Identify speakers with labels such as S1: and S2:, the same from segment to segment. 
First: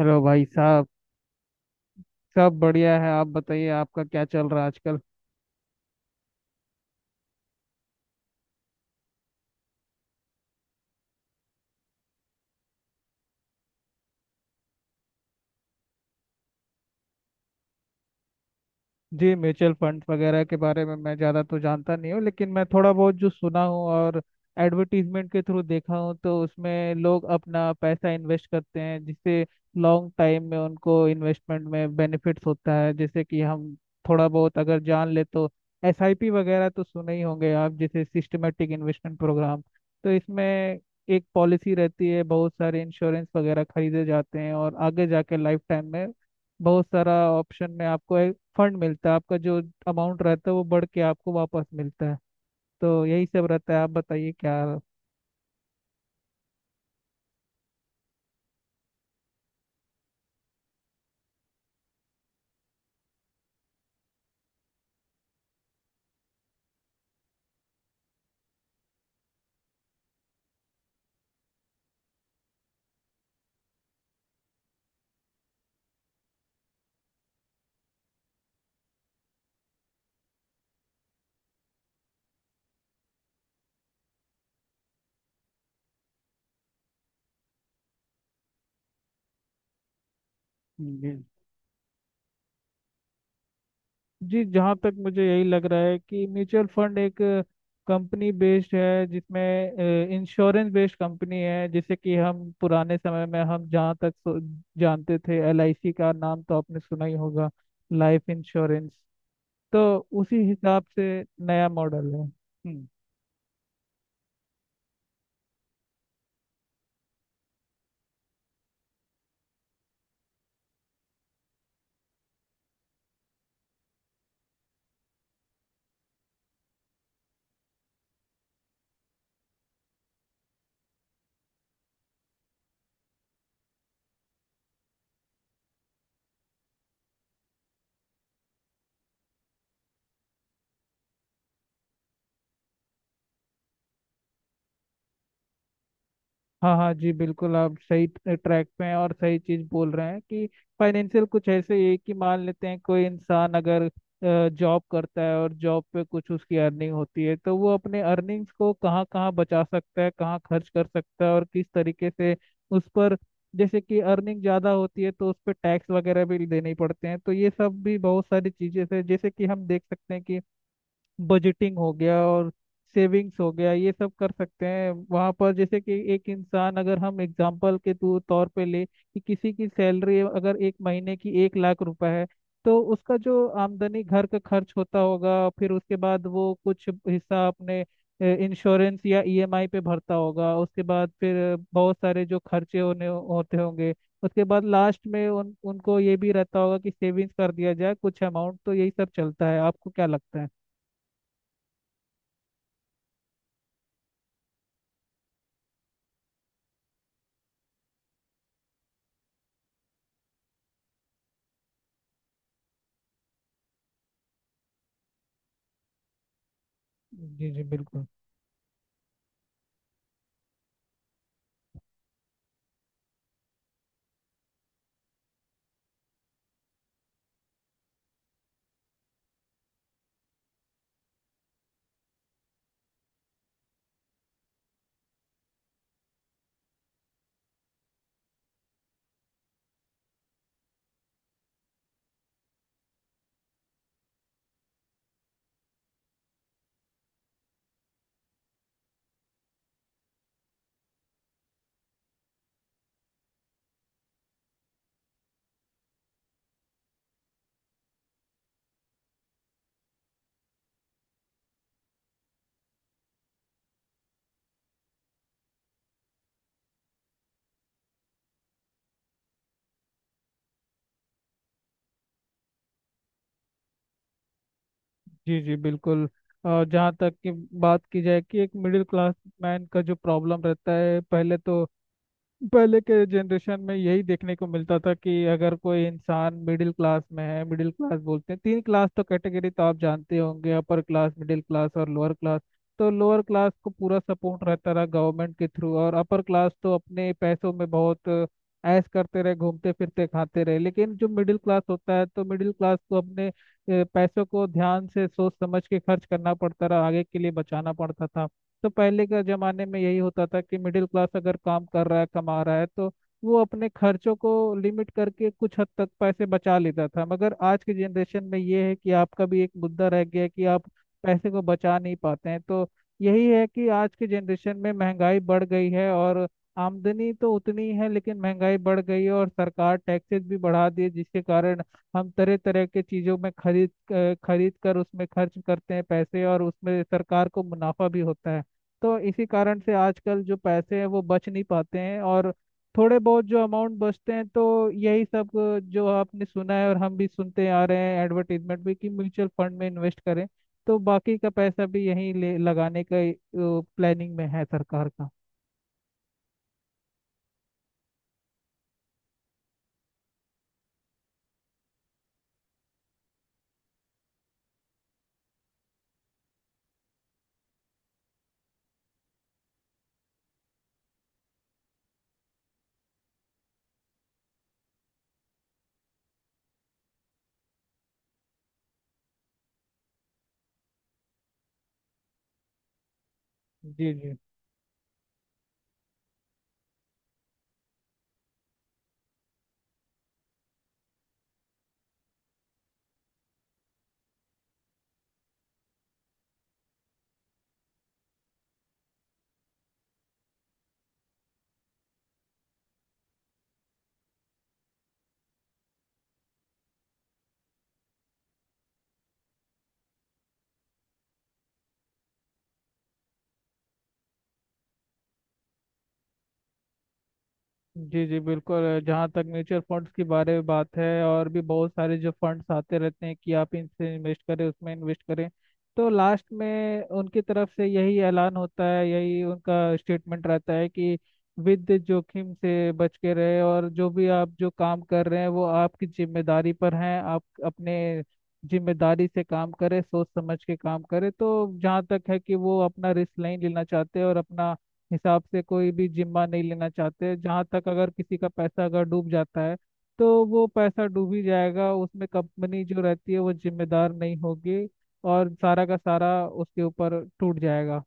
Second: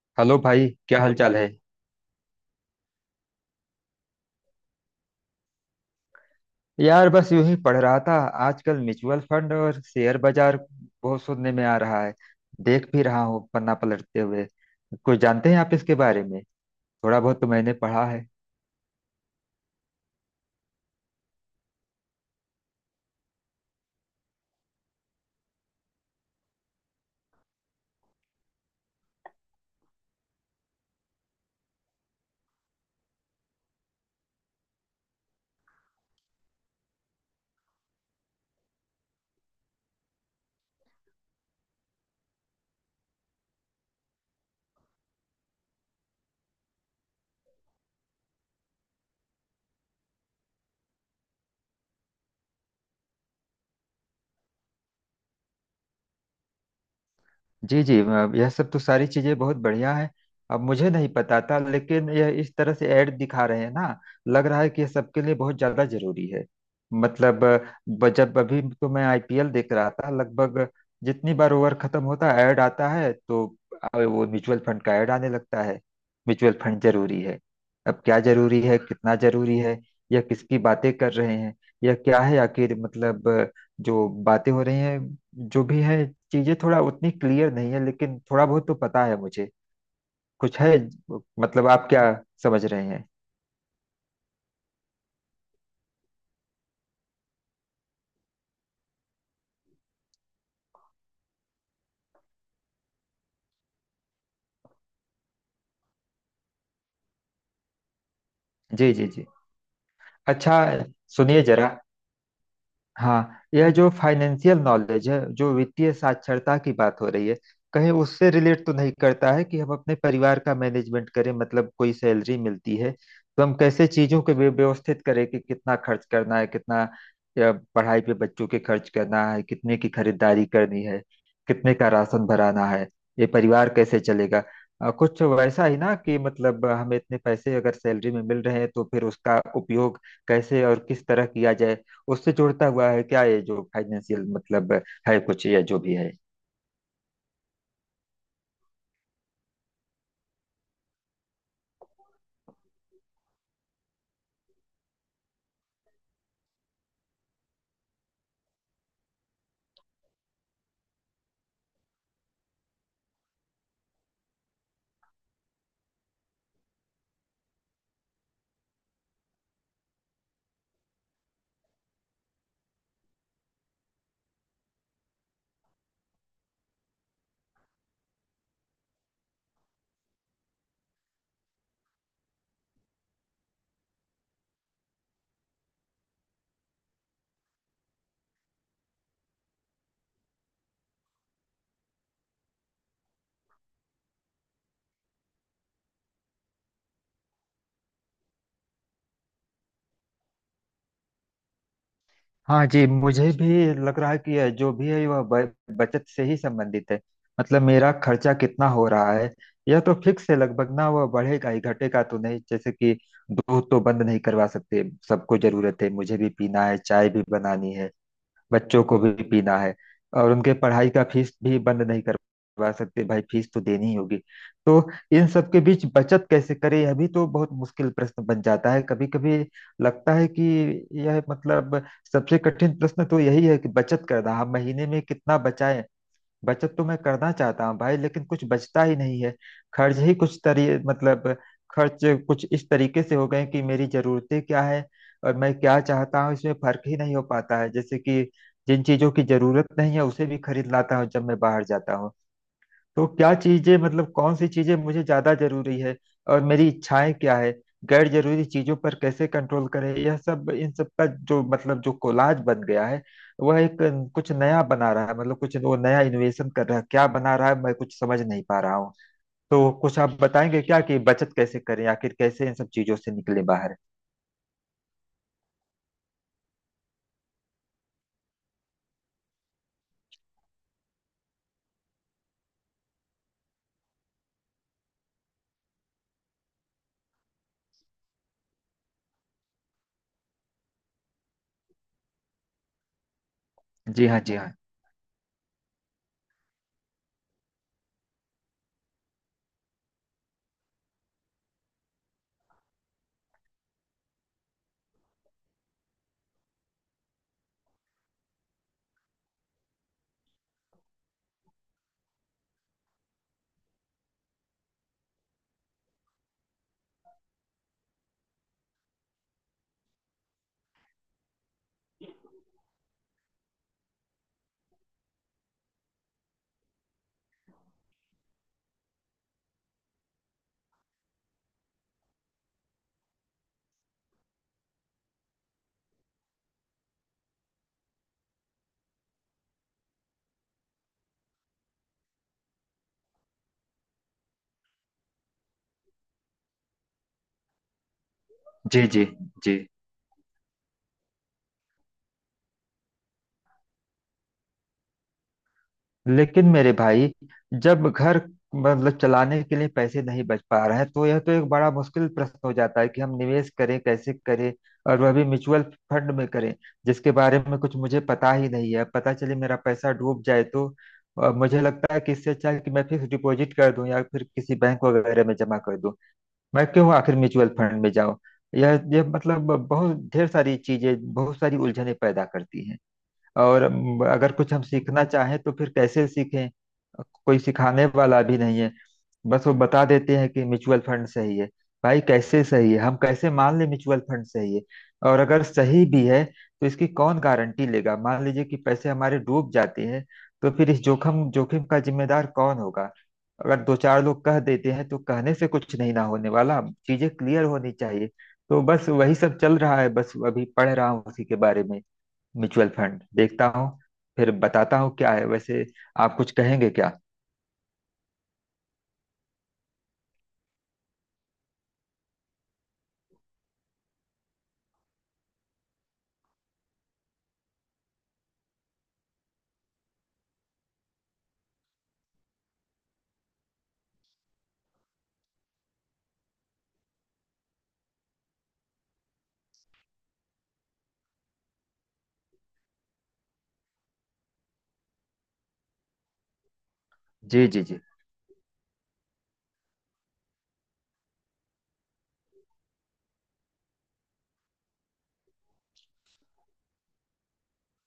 S1: Hello
S2: hello
S1: भाई
S2: भाई,
S1: साहब।
S2: क्या हाल चाल है?
S1: सब बढ़िया है। आप बताइए, आपका क्या चल रहा है आजकल।
S2: यार बस यूं ही पढ़ रहा था। आजकल म्यूचुअल फंड और शेयर बाजार बहुत सुनने में आ रहा है। देख भी रहा हूँ पन्ना पलटते हुए। कुछ जानते हैं आप इसके बारे में? थोड़ा बहुत तो मैंने पढ़ा है।
S1: जी, म्यूचुअल फंड वगैरह के बारे में मैं ज़्यादा तो जानता नहीं हूँ, लेकिन मैं थोड़ा बहुत जो सुना हूँ और एडवर्टीजमेंट के थ्रू देखा हूँ, तो उसमें लोग अपना पैसा इन्वेस्ट करते हैं, जिससे लॉन्ग टाइम में उनको इन्वेस्टमेंट में बेनिफिट्स होता है। जैसे कि हम थोड़ा बहुत अगर जान ले तो एसआईपी वगैरह तो सुने ही होंगे आप, जैसे सिस्टमेटिक इन्वेस्टमेंट प्रोग्राम। तो इसमें एक पॉलिसी रहती है, बहुत सारे इंश्योरेंस वगैरह खरीदे जाते हैं, और आगे जाके लाइफ टाइम में बहुत सारा ऑप्शन में आपको फंड मिलता है। आपका जो अमाउंट रहता है, वो बढ़ के आपको वापस मिलता है। तो यही सब रहता है, आप बताइए क्या।
S2: जी जी, यह सब तो सारी चीजें बहुत बढ़िया है। अब मुझे नहीं पता था, लेकिन यह इस तरह से ऐड दिखा रहे हैं ना, लग रहा है कि यह सबके लिए बहुत ज्यादा जरूरी है। मतलब जब अभी तो मैं IPL देख रहा था। लगभग जितनी बार ओवर खत्म होता है ऐड आता है, तो वो म्यूचुअल फंड का ऐड आने लगता है। म्यूचुअल फंड जरूरी है। अब क्या जरूरी है, कितना जरूरी है, यह किसकी बातें कर रहे हैं, यह क्या है आखिर? मतलब जो बातें हो रही हैं, जो भी है, चीजें थोड़ा उतनी क्लियर नहीं है, लेकिन थोड़ा बहुत तो पता है मुझे कुछ है।
S1: जी
S2: मतलब आप क्या समझ रहे हैं?
S1: जी। जहाँ तक मुझे यही लग रहा है कि म्यूचुअल फंड एक कंपनी बेस्ड है, जिसमें इंश्योरेंस बेस्ड कंपनी है, जैसे कि हम पुराने समय में हम जहाँ तक जानते थे एलआईसी का नाम तो आपने सुना ही होगा, लाइफ इंश्योरेंस।
S2: जी जी जी।
S1: तो उसी
S2: अच्छा,
S1: हिसाब से
S2: सुनिए
S1: नया
S2: जरा।
S1: मॉडल है। हम्म।
S2: हाँ, यह जो फाइनेंशियल नॉलेज है, जो वित्तीय साक्षरता की बात हो रही है, कहीं उससे रिलेट तो नहीं करता है कि हम अपने परिवार का मैनेजमेंट करें? मतलब कोई सैलरी मिलती है, तो हम कैसे चीजों को व्यवस्थित करें कि कितना खर्च करना है, कितना पढ़ाई पे बच्चों के खर्च करना है, कितने की खरीदारी करनी है, कितने का राशन भराना है, ये परिवार कैसे चलेगा। कुछ वैसा ही ना, कि मतलब हमें इतने पैसे अगर सैलरी में मिल रहे हैं तो फिर उसका उपयोग कैसे और किस तरह किया जाए। उससे जुड़ता हुआ है क्या ये जो फाइनेंशियल, मतलब है कुछ या जो भी है।
S1: हाँ हाँ जी, बिल्कुल आप सही ट्रैक पे हैं और सही चीज बोल रहे हैं कि फाइनेंशियल कुछ ऐसे ही है कि मान लेते हैं कोई इंसान अगर जॉब करता है और जॉब पे कुछ उसकी अर्निंग होती है, तो वो अपने अर्निंग्स को कहाँ कहाँ बचा सकता है, कहाँ खर्च कर सकता है, और किस तरीके से उस पर। जैसे कि अर्निंग ज़्यादा होती है तो उस पर टैक्स वगैरह भी देने पड़ते हैं, तो ये सब भी बहुत सारी चीज़ें हैं। जैसे कि हम देख सकते हैं कि बजटिंग हो गया और सेविंग्स हो गया, ये सब कर सकते हैं वहाँ पर। जैसे कि एक इंसान, अगर हम एग्जाम्पल के तौर तौर पे ले कि किसी की सैलरी अगर एक महीने की 1 लाख रुपए है, तो उसका जो आमदनी घर का खर्च होता होगा, फिर उसके बाद वो कुछ हिस्सा अपने इंश्योरेंस या ईएमआई पे भरता होगा, उसके बाद फिर बहुत सारे जो खर्चे होने होते होंगे, उसके बाद लास्ट में उन उनको ये भी रहता होगा कि सेविंग्स कर दिया जाए कुछ अमाउंट। तो यही सब चलता है, आपको क्या लगता है।
S2: हाँ जी, मुझे भी लग रहा है कि यह जो भी है वह बचत से ही संबंधित है। मतलब मेरा खर्चा कितना हो रहा है, यह तो फिक्स है लगभग ना, वह बढ़ेगा ही, घटेगा तो नहीं। जैसे कि दूध तो बंद नहीं करवा सकते, सबको जरूरत है, मुझे भी पीना है, चाय भी
S1: जी जी
S2: बनानी है,
S1: बिल्कुल।
S2: बच्चों को भी पीना है। और उनके पढ़ाई का फीस भी बंद नहीं करवा सकते भाई, फीस तो देनी ही होगी। तो इन सब के बीच बचत कैसे करें, यह भी तो बहुत मुश्किल प्रश्न बन जाता है। कभी कभी लगता है कि यह मतलब सबसे कठिन प्रश्न तो यही है कि बचत करना, हम महीने में कितना बचाएं। बचत तो मैं करना चाहता हूँ भाई, लेकिन कुछ बचता ही नहीं है। खर्च ही कुछ तरी, मतलब खर्च कुछ इस तरीके से हो गए कि मेरी जरूरतें क्या है और मैं क्या चाहता हूँ इसमें फर्क ही नहीं हो पाता है। जैसे कि जिन चीजों की जरूरत नहीं है उसे भी खरीद लाता हूँ जब मैं बाहर जाता हूँ। तो क्या चीजें, मतलब कौन सी चीजें मुझे ज्यादा जरूरी है और मेरी इच्छाएं क्या है, गैर जरूरी चीजों पर कैसे कंट्रोल करें, यह सब, इन सब का जो मतलब जो कोलाज बन गया है, वह एक कुछ नया बना रहा है। मतलब कुछ वो नया इनोवेशन कर रहा है, क्या बना रहा है, मैं कुछ समझ नहीं पा रहा हूँ। तो कुछ आप बताएंगे क्या कि बचत कैसे करें आखिर, कैसे इन सब चीजों से निकले बाहर?
S1: जी जी बिल्कुल। और जहाँ तक कि बात की जाए कि एक मिडिल क्लास मैन का जो प्रॉब्लम रहता है, पहले तो पहले के जनरेशन में यही देखने को मिलता था कि अगर कोई इंसान मिडिल क्लास में है। मिडिल क्लास बोलते हैं तीन क्लास, तो कैटेगरी तो आप जानते होंगे, अपर क्लास, मिडिल क्लास और लोअर क्लास। तो लोअर क्लास को पूरा
S2: जी हाँ जी
S1: सपोर्ट
S2: हाँ।
S1: रहता रहा गवर्नमेंट के थ्रू, और अपर क्लास तो अपने पैसों में बहुत ऐश करते रहे, घूमते फिरते खाते रहे, लेकिन जो मिडिल क्लास होता है, तो मिडिल क्लास को अपने पैसों को ध्यान से सोच समझ के खर्च करना पड़ता रहा, आगे के लिए बचाना पड़ता था। तो पहले के जमाने में यही होता था कि मिडिल क्लास अगर काम कर रहा है, कमा रहा है, तो वो अपने खर्चों को लिमिट करके कुछ हद तक पैसे बचा लेता था। मगर आज के जनरेशन में ये है कि आपका भी एक मुद्दा रह गया है कि आप पैसे को बचा नहीं पाते हैं। तो यही है कि आज के जनरेशन में महंगाई बढ़ गई है, और आमदनी तो उतनी है लेकिन महंगाई बढ़ गई है, और सरकार टैक्सेस भी बढ़ा दिए, जिसके कारण हम तरह तरह के चीज़ों में खरीद खरीद कर उसमें खर्च करते हैं पैसे, और उसमें सरकार को मुनाफा भी होता है। तो इसी कारण से आजकल जो पैसे हैं वो बच नहीं पाते हैं, और थोड़े बहुत जो अमाउंट बचते हैं, तो यही सब जो आपने सुना है और हम भी सुनते आ रहे हैं एडवर्टीजमेंट भी
S2: जी
S1: कि
S2: जी
S1: म्यूचुअल
S2: जी।
S1: फंड में इन्वेस्ट करें। तो बाकी का पैसा भी यहीं ले लगाने का प्लानिंग में है सरकार का।
S2: लेकिन मेरे भाई, जब घर मतलब चलाने के लिए पैसे नहीं बच पा रहे हैं, तो यह तो एक बड़ा मुश्किल प्रश्न हो जाता है कि हम निवेश करें, कैसे करें, और वह भी म्यूचुअल फंड में करें, जिसके बारे में कुछ मुझे पता ही नहीं है। पता चले मेरा पैसा डूब जाए तो मुझे लगता है कि इससे अच्छा है कि मैं फिक्स डिपॉजिट कर दूं या फिर किसी बैंक वगैरह में जमा कर दूं। मैं क्यों आखिर म्यूचुअल फंड में जाऊं? यह मतलब बहुत ढेर सारी चीजें, बहुत सारी उलझनें पैदा करती है। और
S1: जी जी
S2: अगर कुछ हम सीखना चाहें तो फिर कैसे सीखें? कोई सिखाने वाला भी नहीं है। बस वो बता देते हैं कि म्यूचुअल फंड सही है। भाई, कैसे सही है, हम कैसे मान लें म्यूचुअल फंड सही है? और अगर सही भी है तो इसकी कौन गारंटी लेगा? मान लीजिए कि पैसे हमारे डूब जाते हैं, तो फिर इस जोखिम जोखिम का जिम्मेदार कौन होगा? अगर दो चार लोग कह देते हैं, तो कहने से कुछ नहीं ना होने वाला। चीजें क्लियर होनी चाहिए। तो बस वही सब चल रहा है, बस अभी पढ़ रहा हूँ उसी के बारे में। म्यूचुअल फंड देखता हूँ, फिर बताता हूँ क्या है। वैसे आप कुछ कहेंगे क्या?
S1: जी। जी बिल्कुल। जहाँ तक म्यूचुअल फंड्स के बारे में बात है, और भी बहुत सारे जो फंड्स आते रहते हैं कि आप इनसे इन्वेस्ट करें, उसमें इन्वेस्ट करें, तो लास्ट में उनकी तरफ से यही ऐलान होता है, यही उनका स्टेटमेंट रहता है कि विद जोखिम से बच के रहे, और जो भी आप जो काम कर रहे हैं वो आपकी जिम्मेदारी पर हैं, आप अपने जिम्मेदारी से काम करें, सोच समझ के काम करें। तो जहाँ तक है कि वो अपना रिस्क नहीं लेना चाहते और अपना हिसाब से कोई भी जिम्मा नहीं लेना चाहते, जहाँ
S2: जी जी
S1: तक
S2: जी।
S1: अगर किसी का पैसा अगर डूब जाता है, तो वो पैसा डूब ही जाएगा, उसमें कंपनी जो रहती है वो जिम्मेदार नहीं होगी, और सारा का सारा उसके ऊपर टूट जाएगा।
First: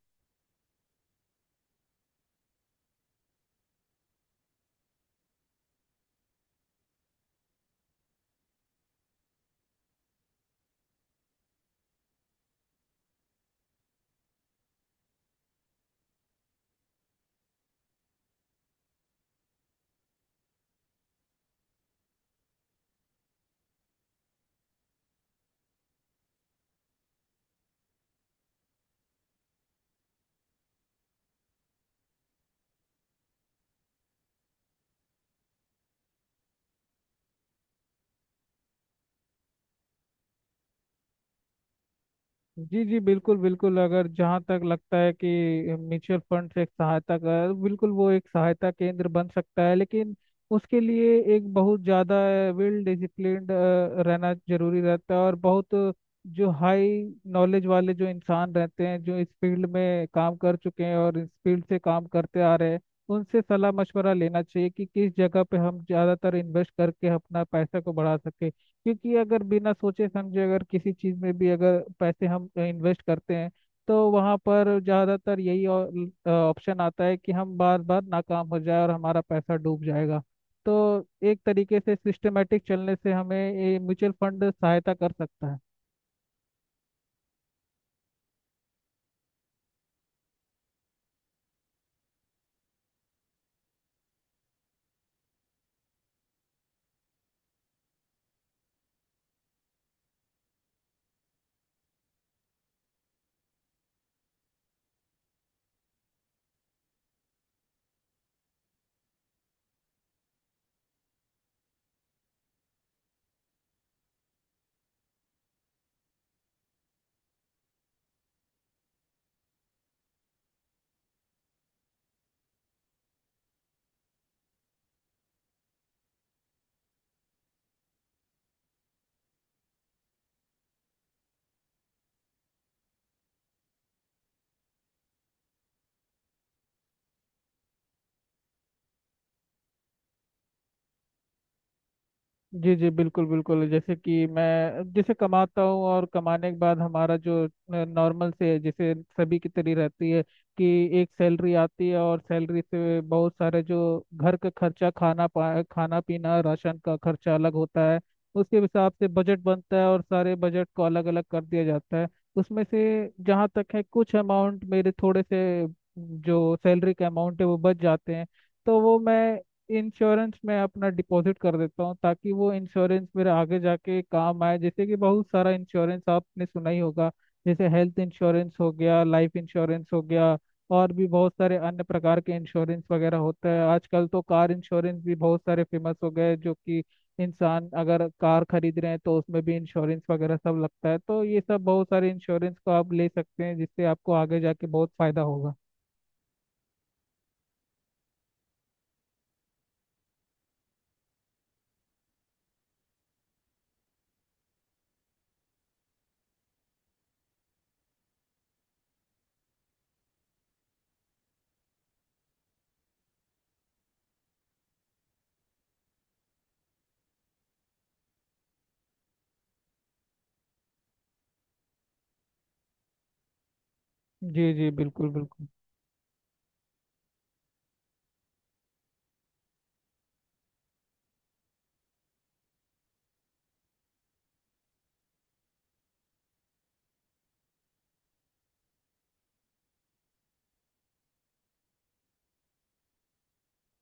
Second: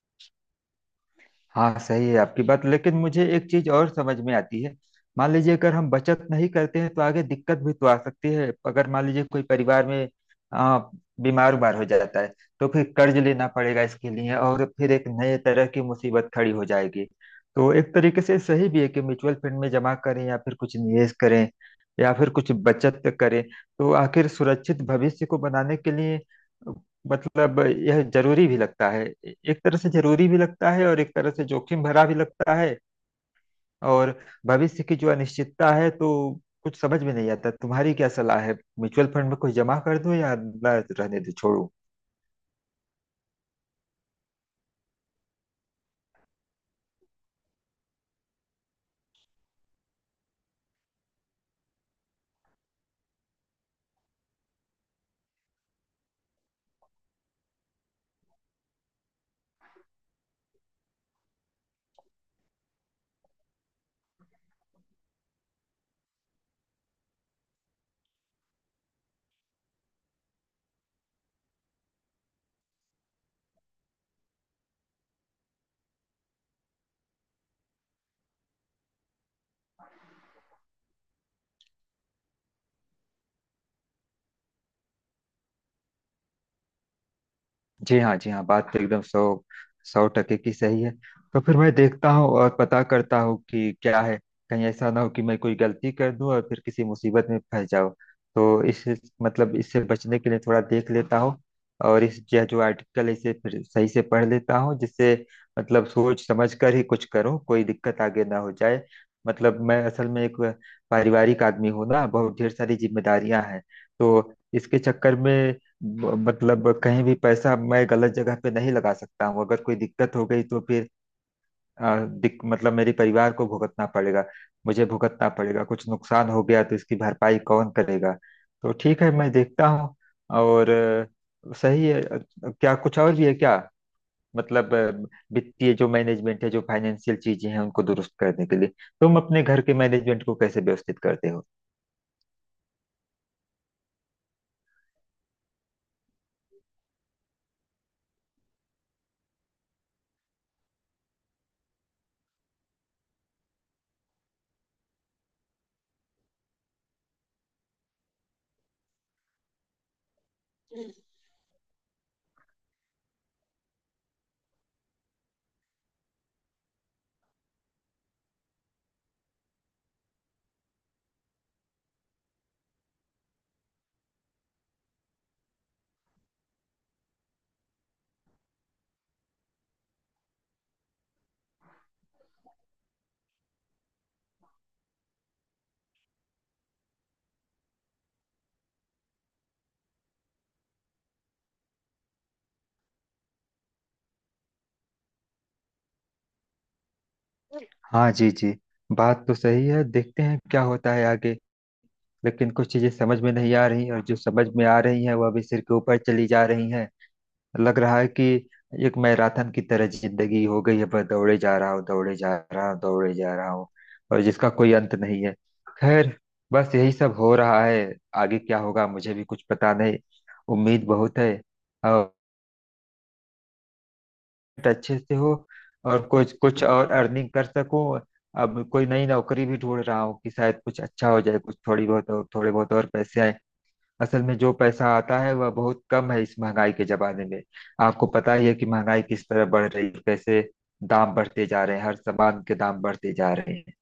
S2: हाँ, सही है आपकी बात, लेकिन मुझे एक चीज और समझ में आती है। मान लीजिए अगर हम बचत नहीं करते हैं तो आगे दिक्कत भी तो आ सकती है। अगर मान लीजिए कोई परिवार में आ, बीमार उमार हो जाता है तो फिर कर्ज लेना पड़ेगा इसके लिए, और फिर एक नए तरह की मुसीबत खड़ी हो जाएगी। तो एक तरीके से सही भी है कि म्यूचुअल फंड में जमा करें या फिर कुछ निवेश करें या फिर कुछ बचत करें। तो आखिर सुरक्षित भविष्य को बनाने के लिए मतलब यह जरूरी भी लगता है, एक तरह से जरूरी भी लगता है, और एक तरह से जोखिम भरा भी लगता है। और भविष्य की जो अनिश्चितता है, तो कुछ समझ में नहीं आता। तुम्हारी क्या सलाह है, म्यूचुअल फंड में कुछ जमा कर दूं या ना, रहने दूं, छोड़ूं?
S1: जी जी बिल्कुल बिल्कुल। अगर जहाँ तक लगता है कि म्यूचुअल फंड एक सहायता का है, बिल्कुल वो एक सहायता केंद्र बन सकता है, लेकिन उसके लिए एक बहुत ज़्यादा वेल डिसिप्लिन्ड रहना जरूरी रहता है, और बहुत जो हाई नॉलेज वाले जो इंसान रहते हैं, जो इस फील्ड में काम कर चुके हैं और इस फील्ड से काम करते आ रहे हैं, उनसे सलाह मशवरा लेना चाहिए कि किस जगह पे हम ज़्यादातर इन्वेस्ट करके अपना पैसा को बढ़ा सके। क्योंकि अगर बिना सोचे समझे अगर किसी चीज़ में भी अगर पैसे हम इन्वेस्ट करते हैं, तो वहाँ पर ज़्यादातर यही ऑप्शन आता है कि हम बार बार नाकाम हो जाए और हमारा पैसा डूब जाएगा। तो एक तरीके से सिस्टमेटिक चलने से हमें ये म्यूचुअल फंड सहायता कर सकता है।
S2: जी हाँ जी हाँ। बात तो एकदम सौ सौ टके की सही है। तो फिर मैं देखता हूँ और पता करता हूँ कि क्या है। कहीं ऐसा ना हो कि मैं कोई गलती कर दूँ और फिर किसी मुसीबत में फंस जाऊँ। तो इस, मतलब इससे बचने के लिए थोड़ा देख लेता हूँ। और इस यह जो आर्टिकल है इसे फिर सही से पढ़ लेता हूँ, जिससे मतलब सोच समझ कर ही कुछ करूँ, कोई दिक्कत आगे ना हो जाए। मतलब मैं असल में एक पारिवारिक आदमी हूँ ना, बहुत ढेर सारी जिम्मेदारियां हैं। तो इसके चक्कर में मतलब कहीं भी पैसा मैं गलत जगह पे नहीं लगा सकता हूँ। अगर कोई दिक्कत हो गई तो फिर मतलब मेरे परिवार को भुगतना पड़ेगा, मुझे भुगतना पड़ेगा। कुछ नुकसान हो गया तो इसकी भरपाई कौन करेगा? तो ठीक है, मैं देखता हूँ। और सही है। क्या कुछ और भी है क्या? मतलब वित्तीय जो मैनेजमेंट है, जो फाइनेंशियल चीजें हैं, उनको दुरुस्त करने के लिए तुम अपने घर के मैनेजमेंट को कैसे व्यवस्थित करते हो?
S1: जी जी बिल्कुल बिल्कुल। जैसे कि मैं, जैसे कमाता हूँ और कमाने के बाद हमारा जो नॉर्मल से है जैसे सभी की तरह रहती है कि एक सैलरी आती है, और सैलरी से बहुत सारे जो घर का खर्चा, खाना पीना, राशन का खर्चा अलग होता है। उसके हिसाब से बजट बनता है, और सारे बजट को अलग अलग कर दिया जाता है। उसमें से जहाँ तक है कुछ अमाउंट मेरे थोड़े से जो सैलरी का अमाउंट है वो बच जाते हैं। तो वो मैं इंश्योरेंस में अपना डिपॉजिट कर देता हूँ, ताकि वो इंश्योरेंस मेरे आगे जाके काम आए। जैसे कि बहुत सारा इंश्योरेंस आपने सुना ही होगा, जैसे हेल्थ इंश्योरेंस हो गया, लाइफ इंश्योरेंस हो गया, और भी बहुत सारे अन्य प्रकार के इंश्योरेंस वगैरह होता है। आजकल तो कार इंश्योरेंस भी बहुत सारे फेमस हो गए, जो कि इंसान अगर कार खरीद रहे हैं तो उसमें भी इंश्योरेंस वगैरह सब लगता है। तो ये सब बहुत सारे इंश्योरेंस को आप ले सकते हैं, जिससे आपको आगे जाके बहुत फायदा होगा।
S2: हाँ जी जी, बात तो सही है। देखते हैं क्या होता है आगे। लेकिन कुछ चीजें समझ में नहीं आ रही, और जो समझ में आ रही हैं वह भी सिर के ऊपर चली जा रही हैं। लग रहा है कि एक मैराथन की तरह जिंदगी हो गई है, बस दौड़े जा रहा हूँ, दौड़े जा रहा हूँ, दौड़े जा रहा हूँ, और जिसका कोई अंत नहीं है। खैर, बस यही सब हो रहा है। आगे क्या होगा मुझे भी कुछ पता नहीं। उम्मीद बहुत है, और
S1: जी जी
S2: अच्छे
S1: बिल्कुल
S2: से हो,
S1: बिल्कुल।
S2: और कुछ कुछ और अर्निंग कर सकूं। अब कोई नई नौकरी भी ढूंढ रहा हूँ कि शायद कुछ अच्छा हो जाए, कुछ थोड़ी बहुत और, थोड़े बहुत और पैसे आए। असल में जो पैसा आता है वह बहुत कम है इस महंगाई के जमाने में। आपको पता ही है कि महंगाई किस तरह बढ़ रही है, कैसे दाम बढ़ते जा रहे हैं, हर सामान के दाम बढ़ते जा रहे हैं।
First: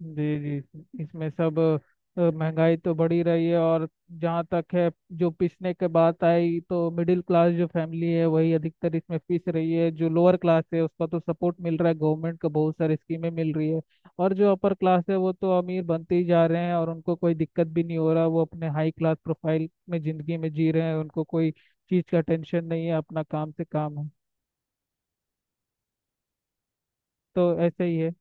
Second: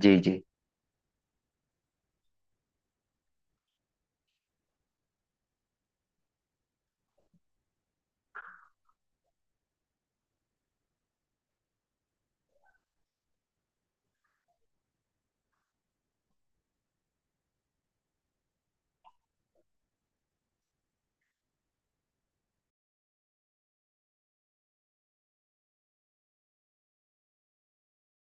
S2: जी
S1: जी
S2: जी।
S1: जी, इसमें सब महंगाई तो बढ़ी रही है। और जहाँ तक है, जो पिसने के बात आई, तो मिडिल क्लास जो फैमिली है वही अधिकतर इसमें पिस रही है। जो लोअर क्लास है उसका तो सपोर्ट मिल रहा है गवर्नमेंट का, बहुत सारी स्कीमें मिल रही है। और जो अपर क्लास है वो तो अमीर बनते ही जा रहे हैं, और उनको कोई दिक्कत भी नहीं हो रहा, वो अपने हाई क्लास प्रोफाइल में जिंदगी में जी रहे हैं, उनको कोई चीज़ का टेंशन नहीं है, अपना काम से काम है। तो ऐसे ही है।